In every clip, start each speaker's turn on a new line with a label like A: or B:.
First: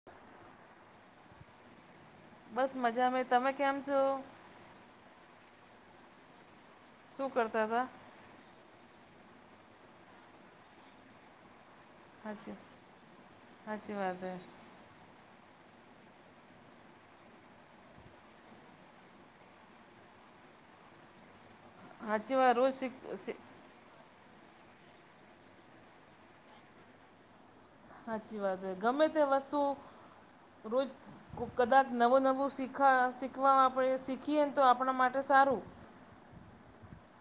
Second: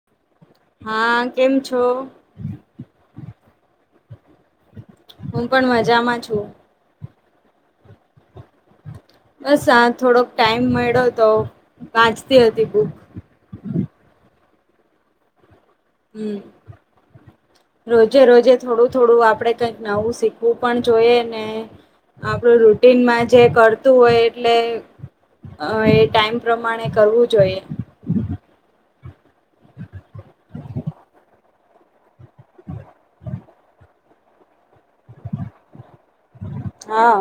A: [inaudible]
B: હા કેમ છો?
A: બસ મજા મે તમે કેમ છો?
B: હું પણ મજામાં છું.
A: શું કરતા હતા?
B: બસ આા થોડોક ટાઈમ મળ્યો તો વાંચતી હતી બુક.
A: સાચચી વાત હ.
B: હમ. રોજે રોજે થોડું થોડું આપડે કઈક નવું શીખવું પણ જોઈએ ને.
A: હાચી
B: આપડું
A: વાત રોજ શીખ
B: રૂટનમાં
A: શી
B: જે કર એટલે એ ટાઈમ કરવું જોઈએ?
A: સાચી વાત હ ગમે તે વસ્તુ રોજ. કદાચ નવું નવુ શીખ શીખવા આપણે શીખીએને તો આપણા માટે સારું.
B: હા.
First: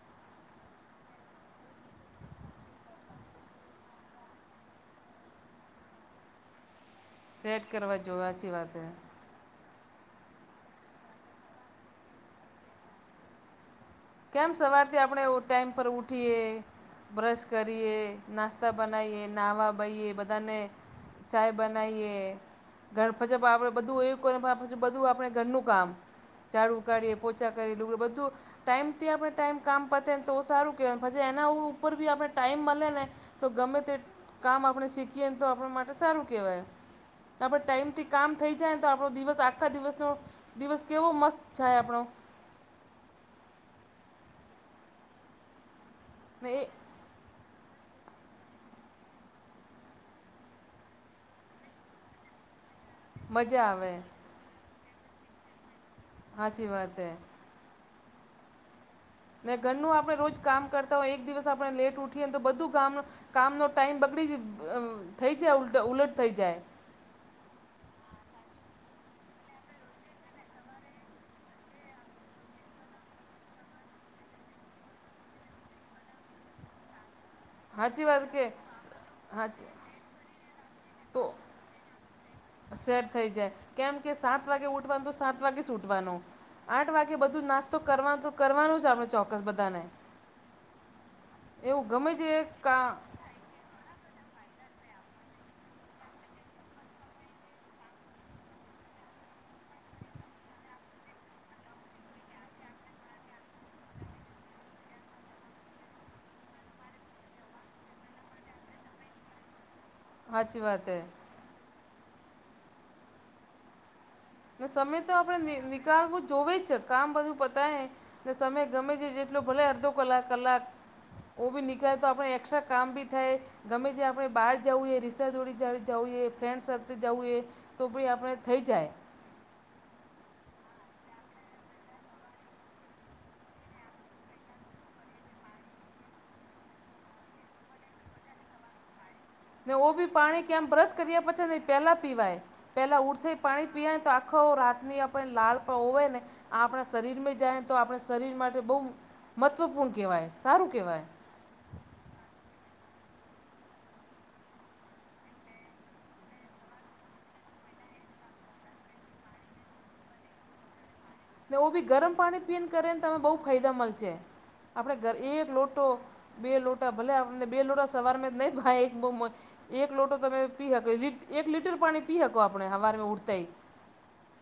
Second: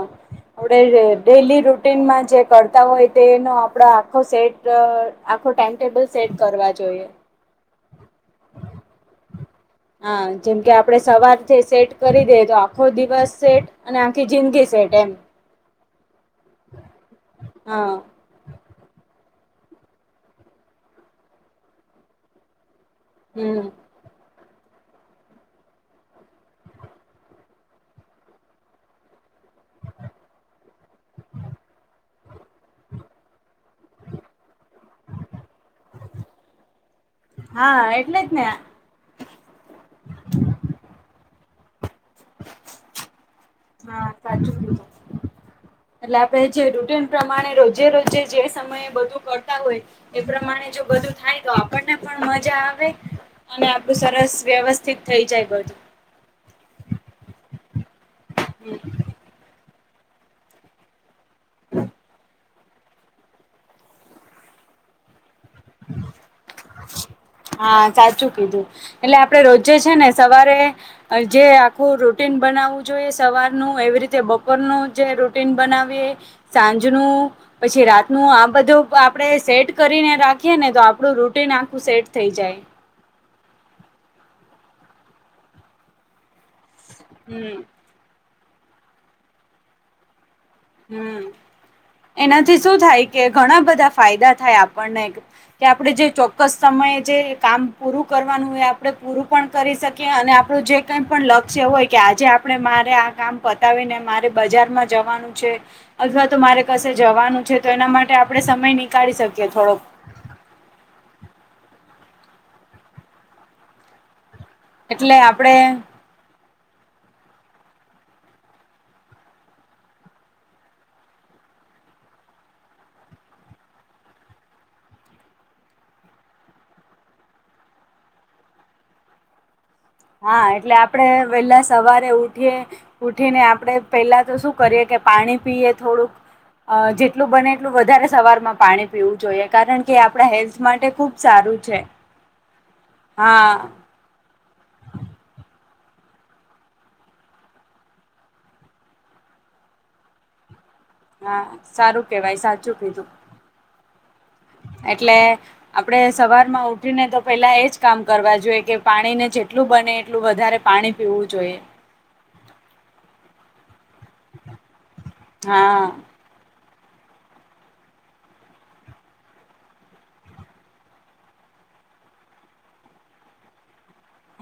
B: ઉડઈ રે ડેલી રૂટીનમાં જે કરતા હોય તેનો આપડો આખો સેટ આખો ટાઈમ ટેબલ સેટ કરવા જોઈએ.
A: સેટ કરવા જો એ હાચી વાતહે.
B: હ જેમ કે આપડે સવારથી સેટ કરી દઈએ તો આખો દિવસ સેટ અને આખી
A: કેમ
B: જિંદગી સેટ
A: સવારથી
B: એમ
A: આપડે એ ટાઈમ પર ઊઠીએ બ્રશ
B: હા
A: કરીએ. નાસ્તા બનાઈ એ નાહવા બઈએ બધાને ચાય બનાઈ એ. ઘર પછે [unintelligible]
B: હમ
A: આપડે બધું એક [unintelligible] બધું આપણે ઘરનું કામ જાડું કાઢીએ પોચા કરીએ બીજું બધું ટાઈમથી આપડે ટાઈમ કામ પતે ને તો સારું કહેવાય પછી એના ઉપર બી આપણે ટાઈમ મળે ને તો ગમે તે કામ આપણે શીખીએ ને તો આપણા માટે સારું કહેવાય આપણે
B: હા
A: ટાઈમથી
B: એટલે
A: કામ
B: જ ને
A: થઈ જાય. તો આપણો દિવસ આખા દિવસનો દિવસ કેવો મસ્ત જાય આપણો-
B: હા સાચું એટલે આપે
A: ને એ
B: જે રૂટીન. પ્રમાણે રોજે રોજે જે સમયે બધું કરતા હોય. એ પ્રમાણે જો બધું થાય તો આપણને પણ મજા આવે
A: મજા
B: અને આપણું
A: આવે
B: સરસ વ્યવસ્ સ્થિત થઈ જાય બધું.
A: હાચી વાત હે.
B: [inaudible]
A: ને ઘરનું આપણે રોજ કામ કરતા હોઈએ એક દિવસ આપણે લેટ ઉઠીએ તો બધું કામ કામનો ટાઈમ બગડી જ અ અ થઈ જાય ઉલટ ઉલટ થઈ જાય
B: હા, સાચું કીધું એટલે આપડે રોજે છે ને સવારે જે આખું રૂટીન બનાવું જોઈએ સવારનું એવી રીતે બપોરનું જે રૂટીન બનાવીએ સાંજનું પછી
A: હાચી
B: રાત
A: વાત
B: નું
A: કે
B: આ બધું આપડે
A: હાચી
B: સેટ કરીને રાખીએ ને તો આ પડું રૂટિન આખું સેટ થઈ જાય.
A: સેટ થઈ જાય. કેમ કે સાત વાગે ઉઠવાનું તો સાત વાગે જ સુઠવાનું આઠ વાગે બધું
B: હમ
A: નાસ્તો કરવાનો કરવાનું જ આપણે ચોક્કસ બધાને
B: હમ્મ,
A: એવું ગમે તે
B: એનાથી શું
A: કા
B: થાય કે ઘણા બધા ફાયદા થાય આપણને કે કે આપડે જે ચોક્કસ સમયે જે કામ પૂરું કરવાનું હોય આપડે પૂરું પણ કરી શકીએ અને આપણું જે કઈ પણ લક્ષ્ય હોય કે આજે આપણે મારે આ કામ પત તાવીને મારે બજારમાં જવાનું છે અથવા તો મારે કશે જવાનું છે તો એના માટે આપડે સમય નીકાળી શકીએ થોડોક
A: હાચી વાત હે. ને સમય તો
B: એટલે
A: આપડે
B: આપણે
A: ની નીકાળવું જ જોવે જ છે કામ બધું પતાય ને સમય ગમે છે જેટલો ભલે અડધો કલાક, કલાક ઓ ભી નીકળે તો આપણે એકસ્ટ્રા કામ ભી થાય ગમે જે આપણે બહાર જઉંએ, રિશાદોડી જાવુ જઉંએ, ફ્રેન્ડ સાથે જઉંએ તો ભી આપણે થઈ જાય.
B: હા એટલે આપડે વેલા સવારે ઉઠીએ ઉઠીને આપડે પેલા તો શું કરીએ કે પાણી પીએ થોડુંક અ જેટલું બને એટલું વધારે સવારમાં પાણી પીવું જોઈએ.
A: ને
B: કારણ
A: ઓ
B: કે
A: બી
B: આપણા
A: પાણી
B: હેલ્થ
A: કેમ
B: માટે
A: બ્રશ
B: ખુબ
A: કરીયા પછી ને
B: સારું છે
A: પેલા પીવાય પેલા ઉઠતેહી
B: હા
A: પાણી પીવાય તો આ ખો રાતની આપણે લાળપ હોય ને આપણા શરીરમાં જાય ને તો આપણે શરીર માટે બઉ મહત્વપૂર્ણ કહેવાય, સારું કેવાય.
B: હા, સારું કહેવાય. સાચું કીધું. એટલે આપડે સવારમાં ઉઠીને તો પેલા એજ કામ કરવા જોઈએ કે પાણીને જેટલું બને એટલું વધારે પાણી પીવું
A: ને
B: જોઈએ
A: ઓ બી ગરમ પાણી પીને કરીને તમે બહુ ફાયદામંદ છે આપણે ઘર એક લોટો
B: હા
A: બે લોટા ભલે આપને બે લોટા સવારમાં નહી ભાય એક બઉ મ એક લોટો તમે પી હકો લીટ એક લીટર પાણી પી હકો આપણે હવારમાં ઊઠતાંઈ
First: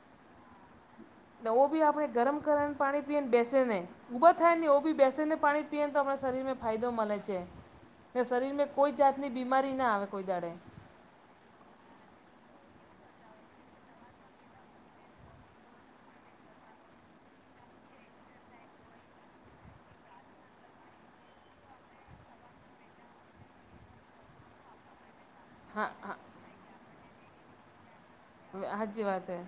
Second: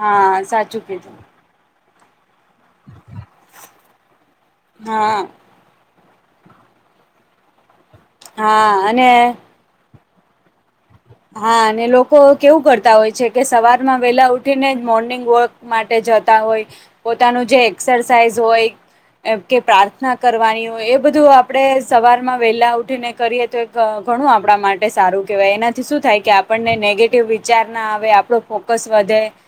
B: હા, સાચું કીધું.
A: ને ઓ બી આપણે ગરમ ગરમ પાણી પીય ને બેસી નહી ઊભા થાય ને ઓ બી
B: હા
A: બેસીને પાણી પીએને તો આપણાં શરીરને ફાયદો મલે છે ને શરીરમાં
B: હા
A: કોઈ
B: અને
A: જાતની બીમારીના આવે કોઈ દહાડે
B: હા અને લોકો કેવું કરતા હોય છે કે સવારમાં વહેલા ઉઠી ને જ મોર્નિંગ વોક માટે જતા હોય પોતાનું જે એક્સરસાઇઝ હોય એમ કે પ્રાર્થના કરવાની હોય એ બધું આપણે સવારમાં વહેલા ઉઠીને કરીએ તો એ ઘણું આપણા માટે સારું કેહેવાય એનાથી
A: હા
B: શું
A: હા
B: થાય કે આપણને નેગેટિવ વિચાર ના આવે આપ ડો ફોકસ
A: સાચી
B: વધે.
A: વાત હે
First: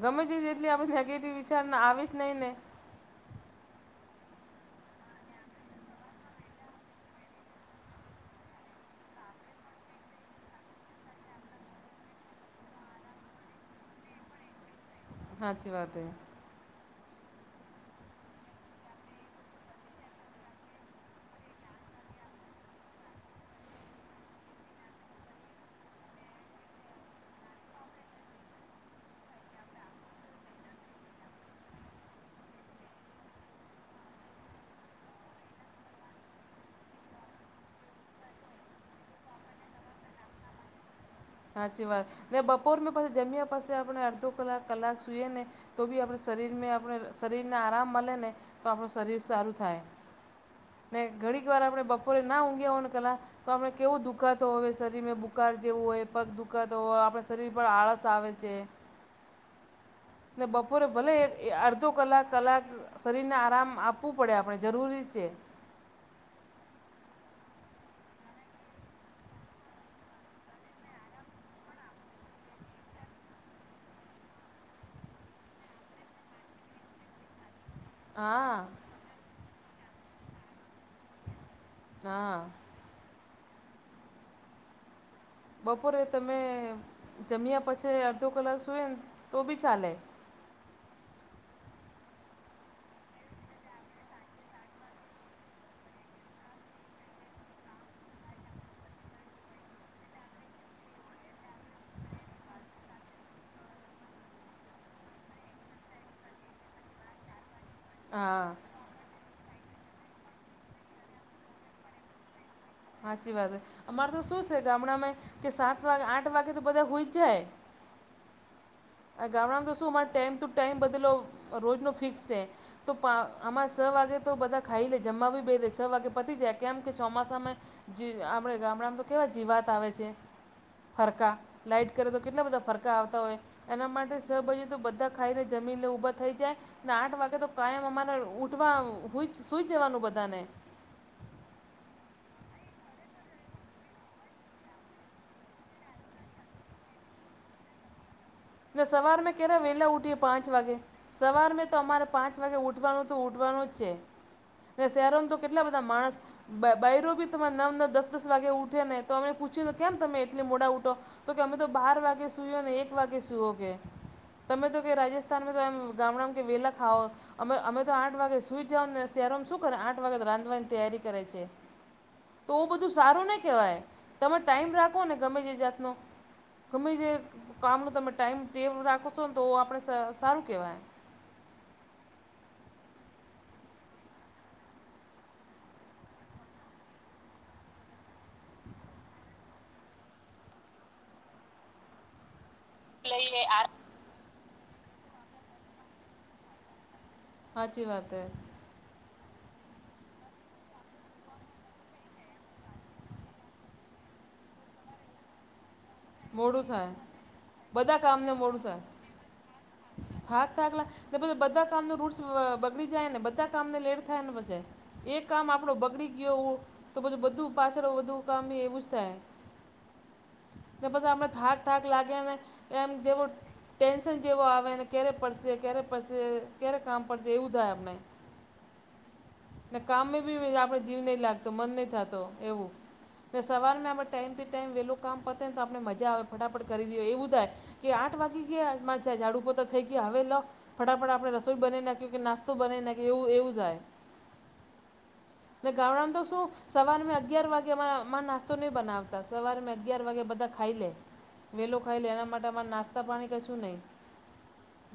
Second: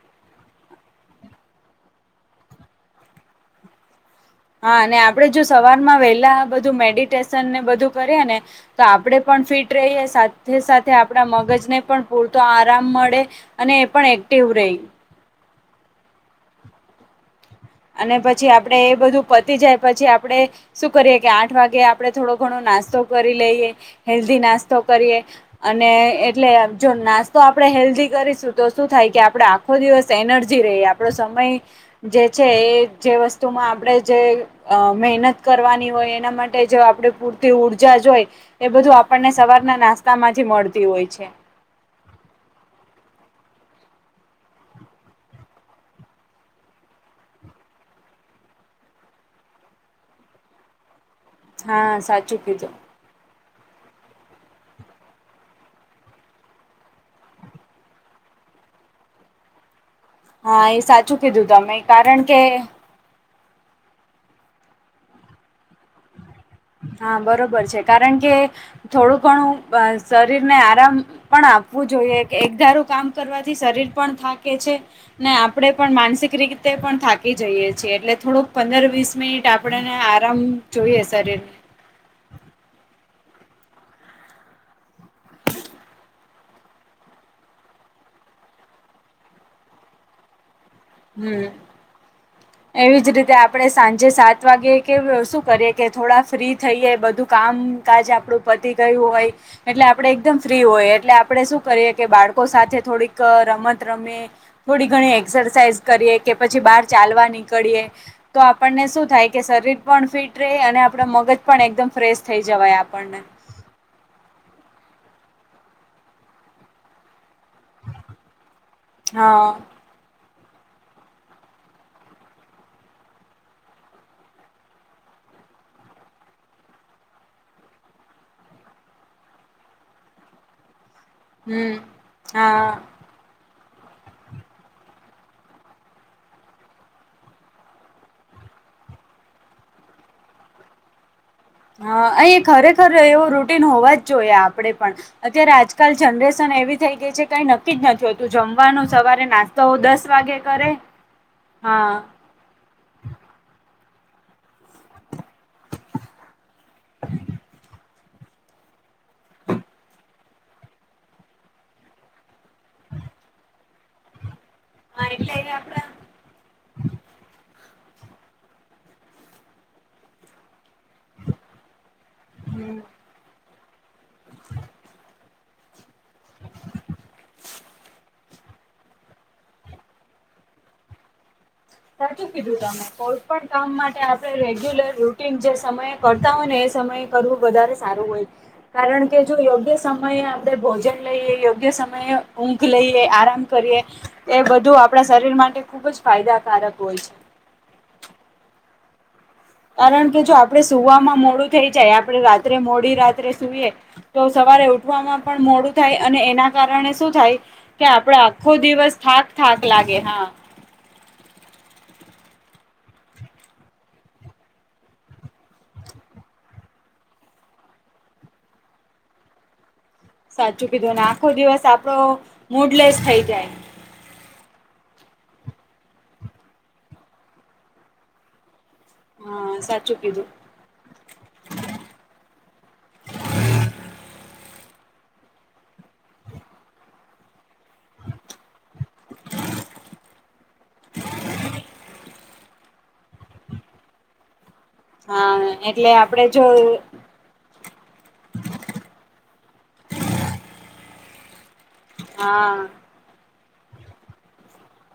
A: ગમે તે જેટલી આપણે નેગેટિવ વિચાર આવી જ નહીં ને?
B: હા અને આપણેે જો સવારમાં વહેલા બધું મેડિટેશન ને બધું કરીએ ને તો આપણેે પણ ફિટ રહીએ સાથે સાથે આપણા મગજ ને પણ પૂરતો આરામ મળે અને એ પણ એક્ટિવ રેય
A: હાચી વાત હે.
B: અને પછી આપડે એ બધું પતી જાય પછી આપડે શું કરીએ કે આઠ વાગે આપડે થોડો-ઘણો નાસ્તો કરી લઈએ હેલ્ધી નાસ્તો કરીએ. અને એટલે જો નાસ્તો આપડે હેલ્ધી કરીશું તો શું થાય કે આપડે આ ખો દિવસ એનર્જી રહે આપડો સમય જે છે એ જે વસ્તુમાં આપણે જે અ મહેનત કરવાની હોય એના માટે જો આપણે પૂરતી ઊર્જા જ હોય, એ બધું આપણને સવારના નાસ્તામાંથી મળતી હોય છે.
A: હાચી વાત, ને બપોર મે પછી જમ્યા પસે આપણે અડધો કલાક-કલાક સુઈએ ને તો બી આપણે શરીરમે આપણે શરીરને આરામ મલેને તો આપણું શરીર સારું થાય. ને ઘડીક વાર આપડે
B: હા
A: બપોરે ના
B: સાચું
A: ઊંઘ્યા
B: કીધું
A: હોયને કલાક તો આપણે કેવું દુખાતો હોવે શરીરમાં બુકાર જેવું હોય. પગ દુઃખાતો હોય આપણા શરીર પર આળસ આવે છે. ને
B: હા એ
A: બપોરે ભલે
B: સાચું
A: એક
B: કીધું તમે
A: અડધો
B: કારણ કે
A: કલાક-કલાક શરીરને આરામ આપવું પડે આપણે જરૂરી છે.
B: હા, બરોબર છે કારણ કે થોડું-ઘણું શરીરને આરામ પણ આપવું જોઈએ એકધારું કામ કરવાથી શરીર પણ થાકે છે ને આપડે પણ માનસિક રીતે પણ થા કી જઈએ છીએ એટલે થોડોક
A: હા
B: પંદર-વીસ મિનિટ આપણને આરામ જોઈએ શરીર
A: હા. બપોરે તમે જમ્યા પછી અડધો કલાક સૂઈને તો બી ચાલે.
B: હમ્મ.
A: [inaudible]
B: એવી જ રીતે આપણે સાંજે સાત વાગે કે શું કરીએ કે થોડા ફ્રી થઈએ બધું કામ કાજ આપડું પતિ ગયું હોય એટલે આપડે એકદમ ફ્રી હોય એટલે આપડે શું કરીએ કે બાળકો સાથે થોડીક રમત રમીએ થોડી ઘણી એક્સરસાઇઝ કરીએ કે પછી બહાર ચાલવા નીકળીએ તો
A: હા
B: આપણને શું થાય કે શરીર પણ ફિટ રહે અને આપણા મગજ પણ એકદમ ફ્રેશ થઈ જવાય આમ.
A: હાચી વાત હે અમારે તો શું સે ગામડાંમાંએ કે સાત વાગ-આઠ વાગે તો બધા હુઈ જાય. આ
B: હા
A: ગામડામાં તો શું અમારે ટાઈમ ટુ ટાઈમ બદલો રોજનો ફિક્સ છે. તો પા અમાર સ વાગે તો બધા ખાઈ લે જમવા બી બેહી લે છ વાગે પતી જાય કેમ કે ચોમાસામાં જી-આપડે ગામડામાં તો કેવા જીવાત આવે છે. ફરકા
B: હમ
A: લાઈટ કરે તો કેટલા બધા
B: હા
A: ફરકા આવતા હોય. એના માટે સ બજે તો બધા ખાઈને જમીનને ઊભા થઈ જાય ને આઠ વાગે તો કાયમ અમારે ઉઠવા હુઈજ સુઈ જ જવાનું બધાને
B: હ અહીં ખરેખર એવો રૂટીન હોવા જ જોઈએ આપડે પણ અત્યારે આજ-કાલ જનરેશન એવી થઈ ગઈ છે કાઈ નક્કી જ નથી હો
A: ને સવારમે કેરા વેલા ઉઠીએ પાંચ વાગે, સવારમે તો
B: હા
A: અમારે પાં ચ વાગે ઉઠવાનું તો ઉઠવાનું જ છે ને શહેરોમાં તો કેટલા બધા માણસ બ-બઈરૂ તમાર નવ ને દસ દસ વાગે ઉઠે ને તો અમે પૂછીયુંને કેમ તમે એટલે મોડા ઉઠો તો કે અમે તો બાર વાગે સુઈયેને એક વા ગે સૂઓ કે તમે તો કે
B: હા એટલે એ
A: રાજસ્થાનમાં તો એમ
B: આપડા
A: ગામડામાં કે વેહલા ખાઓ અમે-અમે તો આઠ વાગે સુઈ જાઓને શહેરોમાં શું કરે આઠ વાગે રાંધવાની તૈયારી કરે છે. તો
B: હમ
A: બધું સારું ના કહેવાય. તમે ટાઈમ રાખો ને ગમે તે જાતનો ગમે તે કામનો તમે ટાઈમ ટેવ રાખો છો ને તો આપણે સ-સારું કહેવાય.
B: સાચું કીધું તમે કોઈ પણ કામ માટે આપણે રેગ્યુલર રૂટીન જે સમયે કરતા હોય ને એ સમયે કરવુ વધારે સારું હોય. કારણ કે જો યોગ્ય સમયે આપણે ભોજન લઈએ યોગ્ય સમયે ઊંઘ લઈએ આરામ કરીએ એ બધું આપણા શરીર માટે ખુબ જ ફાયદાકારક હોય છે.
A: સાચી વાત છે.
B: કારણ કે જો આપણેે સુવામાં મોડું થઈ જાય. આપણેે રાત્રે મોડી રાત્રે સુઈએ તો સવારે ઉઠવામાં પણ મોડું થાય અને એના કારણે શું થાય કે
A: બધા
B: આપણો
A: કામને
B: આખો
A: મોડું થાય.
B: દિવસ થાક થાક લાગે હા
A: થાક ને બધા કામનુ રૂટ બગડી જાય અને બધા કામને લેટ થાય ને બધે એક કામ આપણુ બગડી ગયો તો પાછું બધું પાછળ બધું કામ એવું જ થાય.
B: સાચું
A: ને
B: કીધું
A: પછી આપણને
B: આખો
A: થાક
B: દિવસ
A: થાક
B: આપડો
A: લાગે અને એમ
B: મૂડલેસ થઈ
A: જેવો
B: જાય
A: ટેન્શન જેવો આવે ને ક્યારે પડશે ક્યારે પડશે ક્યારે કામ પડશે એવું થાય આપણને
B: હા
A: ને
B: સાચું
A: કામ મે
B: કીધું
A: બી જીવ નહિ લાગતો મન નહિ થતો એવું સવાર ટાઈમથી ટાઈમ વહેલું કામ પત તો આપણે મજા આવે ફટાફટ કરી દીએ એવું થાય. કે આઠ વાગી ગયા [unintelligible] ઝાડુ પોતા થઈ ગયા હવે લો ફટાફટ આપણે રસોઈ બનાવી નાખીયે કે નાસ્તો બનાવી નાખ્યો એવું એવું જાય.
B: હા
A: ને
B: એટલે
A: ગામડામાં તો
B: આપડે
A: શું
B: જો
A: સવાર મે અગિયાર વાગેમાં માં નાસ્તો નહી બનાવતા સવારમાં અગિયાર વાગે બધા ખાઈ લે વહેલો ખાઈ લે એના માટે
B: હા
A: અમાં નાસ્તો તો પાણી કશું નહીં.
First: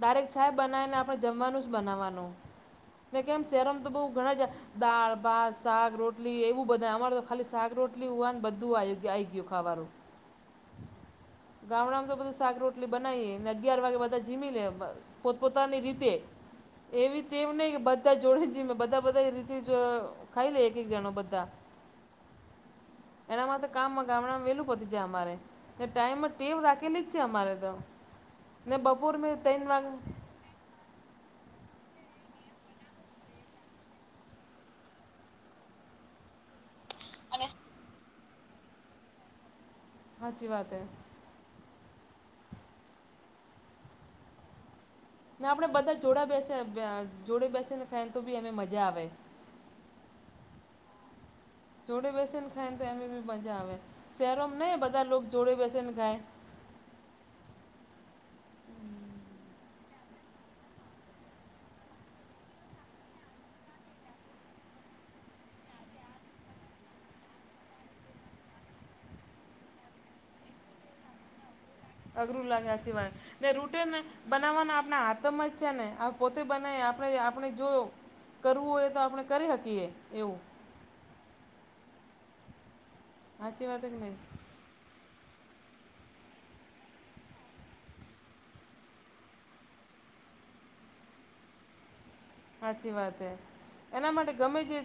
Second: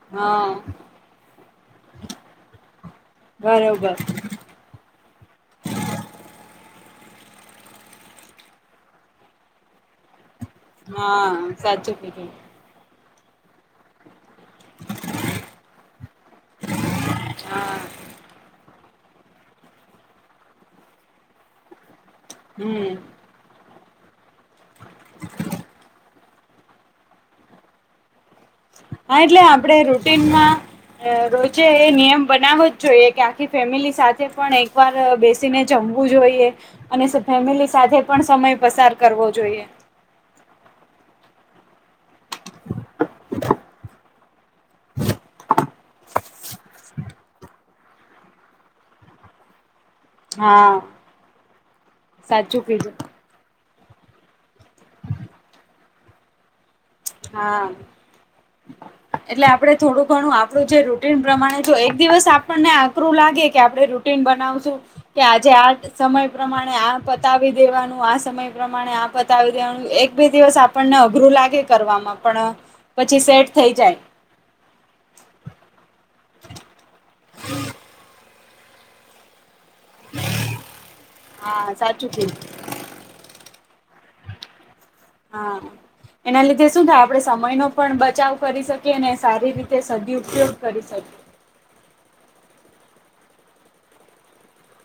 A: ડાયરેક્ટ
B: હા
A: ચાય બનાવી ને આપણે જમવાનું જ બનાવવાનું ને કેમ [unintelligible] તો
B: બરોબર
A: બહ ઘણા જ દાળ ભાત શાક રોટલી એવું બધાય અમારે તો ખાલી શાક રોટલીને બધું આવી ગયું ખાવાનું
B: હા સાચું
A: ગામડામાં તો
B: કીધું
A: બધું શાક રોટલી બનાવી ને અગિયાર વાગે બધા જમી લે પોતપોતાની રીતે એવી તેવ નહિ કે
B: હા
A: બધા જોડે જમે બધા બધાતે જ ખાઈ લે એક એક જણ બધા
B: હમ
A: એનામાં તો કામમાં ગામડામાં વહેલું પતી જાય અમારે ટાઈમ ટેવ રાખેલી જ છે. અમારે તો ને બપોર
B: હા
A: મેં
B: એટલે
A: ત્રણ
B: આપણેે
A: વાગે
B: રૂટીનમાં રોજે એ નિયમ બનાવો જ જોઈએ કે આખી ફેમિલી સાથે પણ એક વાર બેસ ને જમવું જોઈએ અને ફેમિલી સાથે પણ સમય પસાર કરવો જોઈએ.
A: સાચી વાત છે. ને આપણે બધા જોડા બેસે જોડે બેસે ને [unintelligible] ફેન તો બી એને મજા આવે.
B: હા
A: જોડે બેસીને
B: સાચું
A: ખાય તો
B: કીધું
A: એમે મજા આવે શહેરોમાં નહી બધા લોકો જોડે બેસે ને ખાય.
B: હા
A: [inaudible]
B: એટલે આપણે થોડું ઘણું આપણુ જે રૂટીન પ્રમાણે જો એક દિવસ આપણને આકરું લાગે કે આપણે રૂ ટીન બનાવશુ કે આજે આ સમય પ્રમાણે આ પતાવી દેવાનું આ સમય પ્રમાણે આ પ પતાવી દેવાનુ એક બે દિવસ આપણને અઘરું લાગે કરવાવામાં
A: અઘરું લાગે સાચી વાત ને રૂટેને બનાવવાના આપણા હાથમાં જ છે ને પોતે બનાય આપણે આપણે જોવો કરવું હોય તો આપણે કરી શકીએ એવું
B: હા સાચું કીધું.
A: હાચી વાત કે નઈ
B: હા એના લીધે શું થાય આપણેે સમયનો પણ બચાવ કરી શકીએ અને સારી રીતે સદ ઉપયોગ કરી શકીએ.
A: હાચી વાત હે એના માટે ગમે તે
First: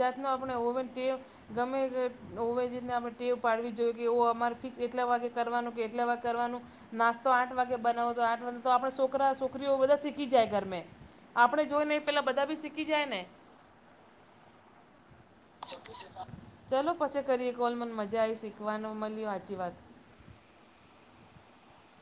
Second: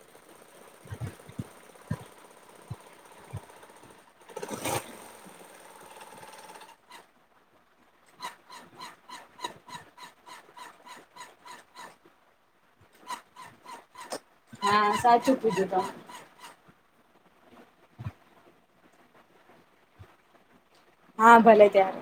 A: જાતનો આપણે ઓવન ટેક ગમે એ ઓવા રીતને ટેવ પાડવી જોઈએ કે એવું અમારે ફિક્સ એટલા વાગે કરવાનું કે એટલા વાગે કરવાનું નાસ્તો આઠ વાગે બનાવો તો આઠ વાગ તો આપણે છોકરા છોકરીઓ બધા શીખી જાય ઘરમે આપણે જોઈ ને એ પેલા બધા બી શીખી જાય ને
B: હા સાચું કીધું તો
A: ચાલો પછી કરીએ કોલ મને મજા આવી શીખવાનો મળ્યો સાચી વાત
B: હા ભલે ત્યારે